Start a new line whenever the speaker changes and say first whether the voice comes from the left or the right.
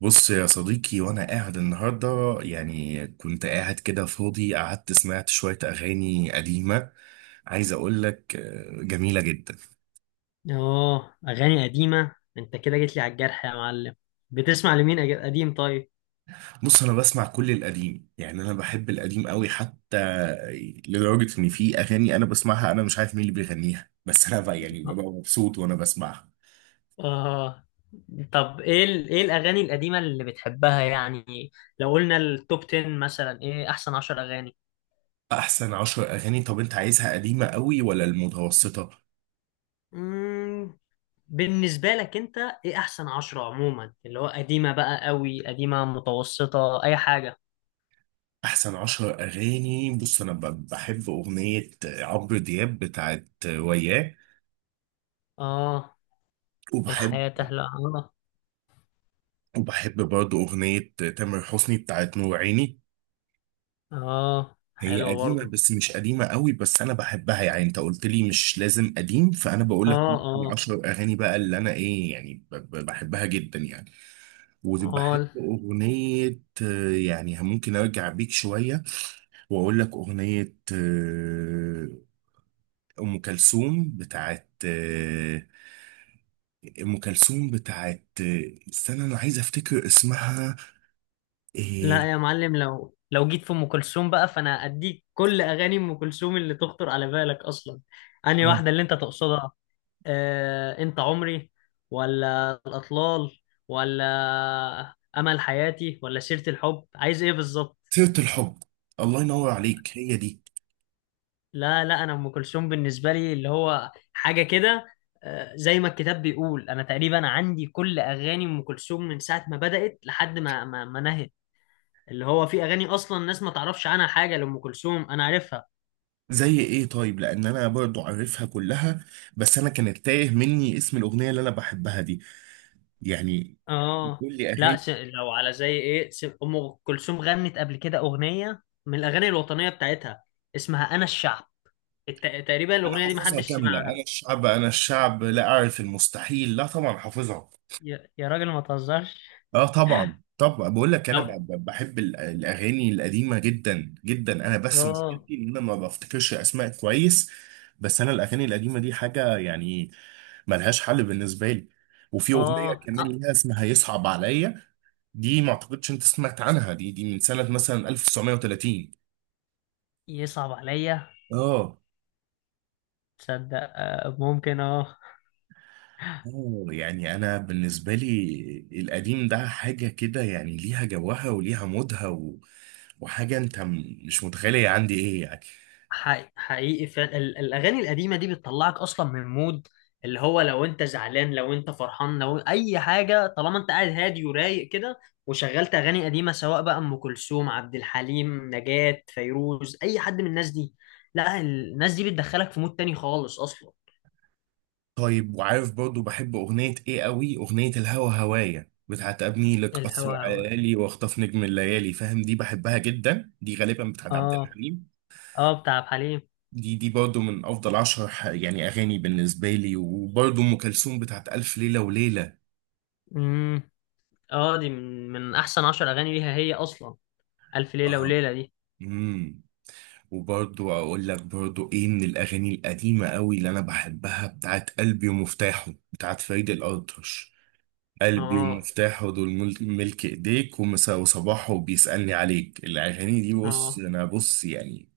right: بص يا صديقي، وانا قاعد النهارده، يعني كنت قاعد كده فاضي، قعدت سمعت شويه اغاني قديمه. عايز اقول لك جميله جدا.
left: اه، اغاني قديمه انت كده جيت لي على الجرح يا معلم. بتسمع لمين قديم؟ طيب.
right: بص، انا بسمع كل القديم، يعني انا بحب القديم قوي، حتى لدرجه ان في اغاني انا بسمعها، انا مش عارف مين اللي بيغنيها بس انا بقى يعني ببقى مبسوط وانا بسمعها.
left: اه، طب، ايه ايه الاغاني القديمه اللي بتحبها يعني؟ لو قلنا التوب 10 مثلا، ايه احسن 10 اغاني؟
right: احسن عشر اغاني؟ طب انت عايزها قديمه قوي ولا المتوسطه؟
left: مم. بالنسبه لك انت، ايه احسن 10 عموما؟ اللي هو قديمه بقى قوي، قديمه متوسطه، اي حاجه.
right: احسن عشر اغاني، بص انا بحب اغنيه عمرو دياب بتاعت وياه.
left: اه،
right: وبحب
left: الحياه تهلا، اه.
right: وبحب برضه أغنية تامر حسني بتاعت نور عيني.
left: اه،
right: هي
left: حلوه
right: قديمة
left: برضو.
right: بس مش قديمة قوي، بس أنا بحبها، يعني أنت قلت لي مش لازم قديم فأنا بقول لك.
left: اه، اه.
right: العشر أغاني بقى اللي أنا إيه، يعني بحبها جدا يعني. وبحب
left: اه،
right: أغنية، يعني ممكن أرجع بيك شوية وأقول لك أغنية، أم كلثوم بتاعت، أم كلثوم بتاعت، استنى أنا عايز أفتكر اسمها إيه.
left: لا يا معلم، لو جيت في ام كلثوم بقى فانا اديك كل اغاني ام كلثوم اللي تخطر على بالك اصلا. انهي
right: آه.
left: واحده اللي انت تقصدها؟ انت عمري؟ ولا الاطلال؟ ولا امل حياتي ولا سيره الحب؟ عايز ايه بالظبط؟
right: سيرة الحب، الله ينور عليك، هي دي.
left: لا لا، انا ام كلثوم بالنسبه لي اللي هو حاجه كده. زي ما الكتاب بيقول انا تقريبا عندي كل اغاني ام كلثوم من ساعه ما بدات لحد ما نهت. اللي هو في اغاني اصلا الناس ما تعرفش عنها حاجه لام كلثوم، انا عارفها.
right: زي ايه؟ طيب، لان انا برضو عارفها كلها، بس انا كانت تايه مني اسم الاغنيه اللي انا بحبها دي يعني.
left: اه،
right: بتقول لي
left: لا.
right: اغاني؟
left: لو على زي ايه، ام كلثوم غنت قبل كده اغنيه من الاغاني الوطنيه بتاعتها. اسمها انا الشعب. تقريبا
right: انا
left: الاغنيه دي
right: حافظها
left: محدش
right: كامله:
left: سمعها.
right: انا الشعب، انا الشعب لا اعرف المستحيل، لا طبعا حافظها.
left: يا راجل ما تهزرش.
right: اه، طبعا طبعا، بقول لك انا
left: طب،
right: بحب الاغاني القديمه جدا جدا، انا بس
left: اه،
right: مشكلتي ان انا ما بفتكرش اسماء كويس. بس انا الاغاني القديمه دي حاجه يعني ملهاش حل بالنسبه لي. وفي اغنيه
left: اه،
right: كمان ليها اسمها يصعب عليا، دي ما اعتقدش انت سمعت عنها، دي من سنه مثلا 1930.
left: يصعب عليا.
right: اه
left: تصدق؟ ممكن، اه.
right: اه، يعني انا بالنسبه لي القديم ده حاجه كده، يعني ليها جوها وليها مودها، وحاجه انت مش متخيله هي عندي ايه يعني.
left: حقيقي حقيقي، فعلا الاغاني القديمه دي بتطلعك اصلا من مود. اللي هو لو انت زعلان، لو انت فرحان، لو اي حاجه، طالما انت قاعد هادي ورايق كده، وشغلت اغاني قديمه سواء بقى ام كلثوم، عبد الحليم، نجاة، فيروز، اي حد من الناس دي، لا، الناس دي بتدخلك في مود تاني خالص اصلا.
right: طيب، وعارف برضو بحب أغنية إيه قوي؟ أغنية الهوى هوايا بتاعت أبني لك قصر
left: الهوا هوا.
right: عالي وأخطف نجم الليالي، فاهم؟ دي بحبها جدا، دي غالبا بتاعت عبد
left: اه.
right: الحليم.
left: اه، بتاع عبد الحليم.
right: دي برضو من أفضل عشر يعني أغاني بالنسبة لي، وبرضو أم كلثوم بتاعت ألف ليلة وليلة.
left: امم. اه، دي من احسن 10 اغاني ليها هي اصلا، الف ليله
right: آه.
left: وليله دي.
right: امم وبرضو أقول لك برضو إيه من الأغاني القديمة قوي اللي أنا بحبها، بتاعت قلبي ومفتاحه بتاعت فريد الأطرش. قلبي
left: اه،
right: ومفتاحه، دول ملك ايديك، وصباحه بيسألني عليك. الاغاني دي، بص
left: اه.
right: انا، بص يعني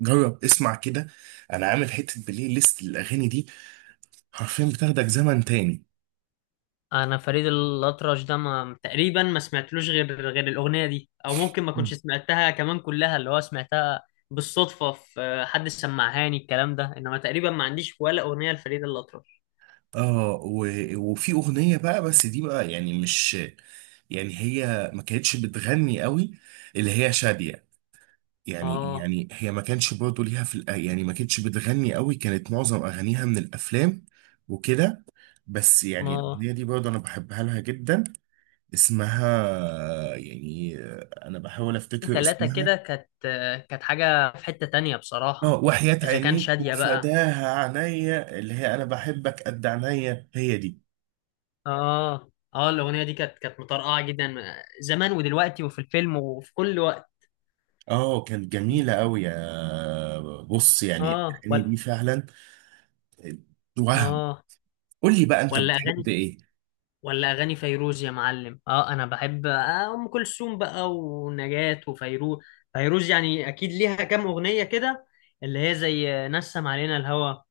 right: جرب اسمع كده. انا عامل حتة بلاي ليست للاغاني دي، حرفيا بتاخدك زمن تاني.
left: انا فريد الاطرش ده ما تقريبا ما سمعتلوش غير الاغنيه دي، او ممكن ما كنتش سمعتها كمان كلها، اللي هو سمعتها بالصدفه، في حد سمعهاني الكلام ده. انما تقريبا ما عنديش ولا اغنيه لفريد الاطرش.
right: اه، وفي اغنية بقى، بس دي بقى يعني مش، يعني هي ما كانتش بتغني قوي، اللي هي شادية. يعني
left: اه،
right: هي ما كانش برضه ليها في يعني ما كانتش بتغني قوي، كانت معظم اغانيها من الافلام وكده. بس يعني
left: ما
right: الأغنية دي برضه أنا بحبها لها جدا، اسمها يعني، أنا بحاول أفتكر
left: ثلاثه
right: اسمها.
left: كده كانت حاجه في حته تانية
right: اه،
left: بصراحه.
right: وحياة
left: اذا كان
right: عينيك
left: شاديه بقى،
right: وفداها عينيا، اللي هي أنا بحبك قد عينيا، هي دي.
left: اه، اه، الاغنيه دي كانت مطرقعه جدا، زمان ودلوقتي وفي الفيلم وفي كل وقت.
right: اه كانت جميلة أوي، يا بص يعني
left: اه،
right: الأغاني
left: ولا.
right: دي فعلا آه، وهم.
left: اه،
right: قول لي بقى أنت
left: ولا
right: بتحب
left: اغاني.
right: إيه؟
left: ولا اغاني فيروز يا معلم. اه انا بحب ام كلثوم بقى ونجاة وفيروز. فيروز يعني اكيد ليها كام اغنيه كده، اللي هي زي نسم علينا الهوى،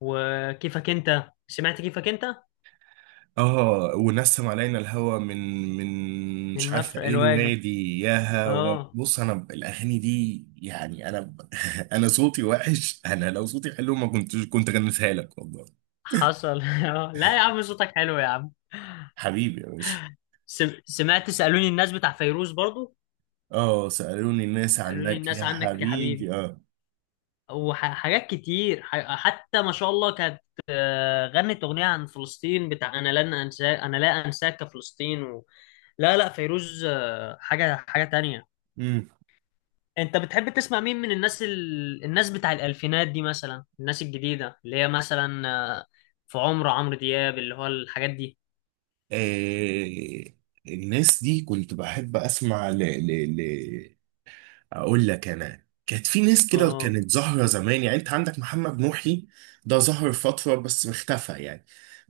left: وكيفك انت، سمعت كيفك انت؟
right: اه، ونسم علينا الهوى من،
left: من
right: مش عارفه
left: مفرق
right: ايه
left: الوادي.
right: الوادي ياها،
left: اه،
right: بص انا الاغاني دي يعني انا انا صوتي وحش، انا لو صوتي حلو ما كنتش كنت غنيتها لك والله.
left: حصل. لا يا عم، صوتك حلو يا عم.
right: حبيبي يا باشا.
left: سمعت سالوني الناس بتاع فيروز برضو؟
right: اه، سألوني الناس
left: سالوني
right: عنك
left: الناس
right: يا
left: عنك يا حبيبي.
right: حبيبي، اه.
left: وحاجات كتير، حتى ما شاء الله، كانت غنت أغنية عن فلسطين، بتاع أنا لن أنساك، أنا لا أنساك يا فلسطين. لا لا، فيروز حاجة حاجة تانية.
right: امم
left: أنت بتحب تسمع مين من الناس، الناس بتاع الألفينات دي مثلا، الناس الجديدة اللي هي مثلا آه، في عمر عمرو دياب اللي هو الحاجات دي؟
right: آه الناس دي كنت بحب اسمع ل ل ل اقول لك، انا كانت في ناس كده
left: اه،
right: كانت ظاهره زمان، يعني انت عندك محمد نوحي، ده ظهر فتره بس اختفى يعني.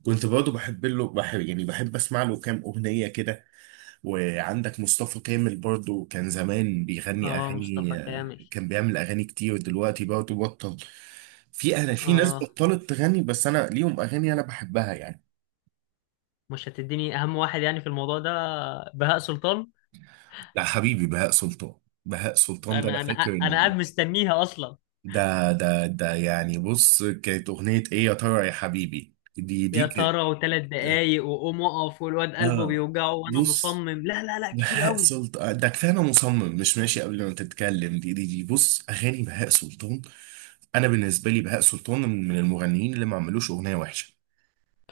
right: كنت برضه بحب له، بحب يعني بحب اسمع له كام اغنيه كده. وعندك مصطفى كامل برضه، كان زمان بيغني
left: اه، مصطفى
right: اغاني،
left: كامل.
right: كان بيعمل اغاني كتير، دلوقتي برضه بطل. في انا في ناس
left: اه،
right: بطلت تغني، بس انا ليهم اغاني انا بحبها يعني.
left: مش هتديني أهم واحد يعني في الموضوع ده؟ بهاء سلطان.
right: لا حبيبي، بهاء سلطان. بهاء سلطان ده انا
left: أنا أنا
right: فاكر
left: أنا قاعد
right: ان.
left: مستنيها أصلا.
right: ده يعني بص، كانت أغنية إيه، يا ترى يا حبيبي؟ دي
left: يا
right: كانت،
left: ترى، و3 دقايق، وقوم اقف، والواد قلبه
right: آه
left: بيوجعه، وانا
right: بص،
left: مصمم، لا لا لا، كتير
right: بهاء
left: قوي.
right: سلطان ده كفاية، أنا مصمم مش ماشي قبل ما تتكلم. دي بص، أغاني بهاء سلطان أنا بالنسبة لي بهاء سلطان من المغنيين اللي ما عملوش أغنية وحشة.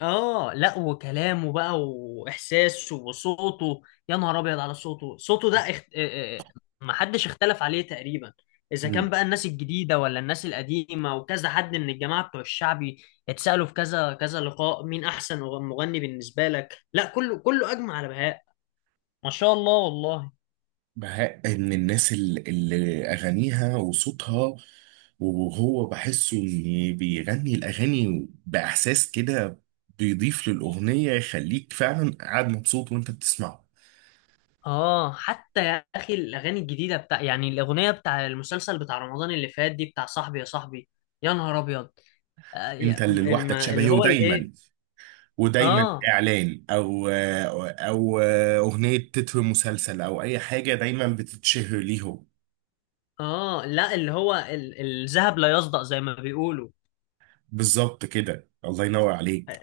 left: اه، لا، وكلامه بقى واحساسه وصوته. يا نهار ابيض على صوته، صوته ده. اخت... آه، آه، محدش اختلف عليه تقريبا. اذا كان بقى الناس الجديده ولا الناس القديمه، وكذا حد من الجماعه بتوع الشعبي، اتسالوا في كذا كذا لقاء، مين احسن مغني بالنسبه لك؟ لا كله كله اجمع على بهاء. ما شاء الله والله.
right: مع ان الناس اللي اغانيها وصوتها، وهو بحسه ان بيغني الاغاني باحساس كده، بيضيف للاغنيه يخليك فعلا قاعد مبسوط وانت بتسمعه.
left: اه، حتى يا اخي الاغاني الجديده بتاع، يعني الاغنيه بتاع المسلسل بتاع رمضان اللي فات دي، بتاع صاحبي يا صاحبي. يا نهار ابيض.
right: انت اللي لوحدك
left: اللي
right: شبهي،
left: هو الايه؟
right: ودايما ودايما
left: اه،
right: اعلان، او اغنيه تتر مسلسل او اي حاجه، دايما بتتشهر ليهم.
left: اه، لا، اللي هو الذهب لا يصدأ زي ما بيقولوا.
right: بالظبط كده، الله ينور عليك،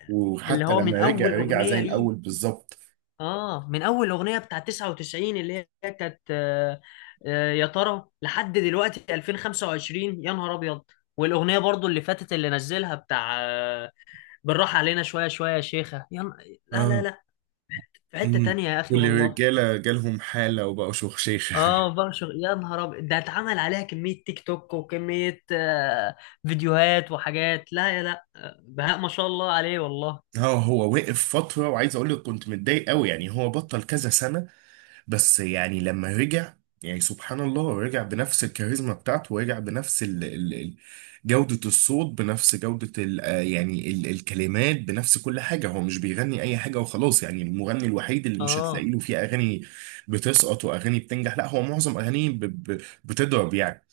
left: اللي
right: وحتى
left: هو من
right: لما رجع،
left: اول
right: رجع زي
left: اغنيه ليه،
right: الاول بالظبط.
left: اه، من اول اغنيه بتاع 99 اللي هي كانت، يا ترى لحد دلوقتي 2025، يا نهار ابيض. والاغنيه برضو اللي فاتت اللي نزلها بتاع، بالراحه علينا شويه شويه يا شيخه، لا لا لا. في حتة
right: مم.
left: تانية يا أخي والله.
right: والرجاله جالهم حاله وبقوا شيخه
left: اه، بشر، يا نهار أبيض ده اتعمل عليها كمية تيك توك وكمية فيديوهات وحاجات. لا يا لا، بهاء ما شاء الله عليه والله.
right: اه، هو وقف فتره، وعايز اقول لك كنت متضايق قوي، يعني هو بطل كذا سنه، بس يعني لما رجع، يعني سبحان الله، رجع بنفس الكاريزما بتاعته، ورجع بنفس ال جوده الصوت، بنفس جوده ال آه، يعني ال الكلمات، بنفس كل حاجه. هو مش بيغني اي حاجه وخلاص، يعني المغني الوحيد اللي مش هتلاقي
left: اه،
right: له فيه اغاني بتسقط واغاني بتنجح، لا هو معظم اغانيه بتضرب يعني.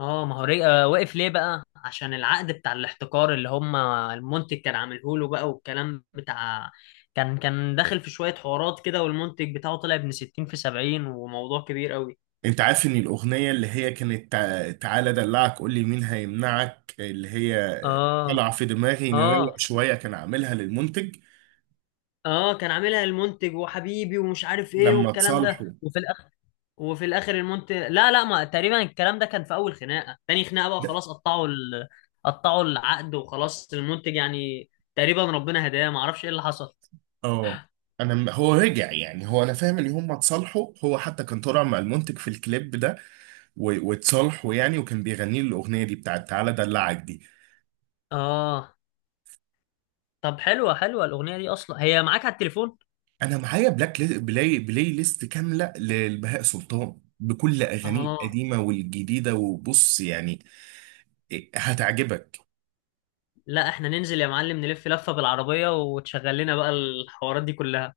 left: اه. ما هو وقف ليه بقى؟ عشان العقد بتاع الاحتكار اللي هم المنتج كان عامله له بقى والكلام بتاع، كان داخل في شوية حوارات كده، والمنتج بتاعه طلع ابن 60 في 70 وموضوع كبير قوي.
right: انت عارف ان الاغنيه اللي هي كانت تعالى دلعك قول لي مين هيمنعك، اللي هي
left: اه،
right: طالعه في دماغي
left: اه،
right: نروق شويه، كان عاملها للمنتج
left: اه، كان عاملها المنتج وحبيبي ومش عارف ايه
right: لما
left: والكلام ده
right: اتصالحوا.
left: وفي الاخر المونت لا لا، ما تقريبا الكلام ده كان في اول خناقه، تاني خناقه بقى
right: لا.
left: خلاص، قطعوا العقد وخلاص، المنتج يعني تقريبا ربنا هداه. ما اعرفش ايه اللي حصل.
right: اه، انا هو رجع، يعني هو انا فاهم ان هم اتصالحوا، هو حتى كان طالع مع المنتج في الكليب ده، واتصالحوا يعني، وكان بيغني له الاغنيه دي بتاعت تعالى دلعك دي.
left: اه، طب، حلوه حلوه الاغنيه دي اصلا؟ هي معاك على التليفون؟
right: انا معايا بلاي ليست كامله لبهاء سلطان بكل اغانيه
left: اه،
right: القديمه والجديده، وبص يعني إيه، هتعجبك.
left: لا احنا ننزل يا معلم، نلف لفه بالعربيه، وتشغل لنا بقى الحوارات دي كلها.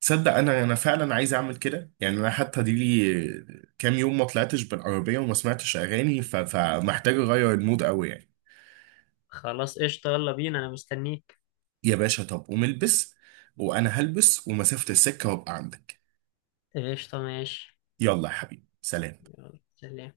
right: تصدق انا فعلا عايز اعمل كده، يعني انا حتى دي لي كام يوم ما طلعتش بالعربيه وما سمعتش اغاني، فمحتاج اغير المود قوي يعني.
left: خلاص، قشطه، يلا بينا، انا مستنيك.
right: يا باشا طب قوم البس، وانا هلبس ومسافه السكه وابقى عندك.
left: قشطه، ماشي.
right: يلا يا حبيبي، سلام.
left: يلا سلام.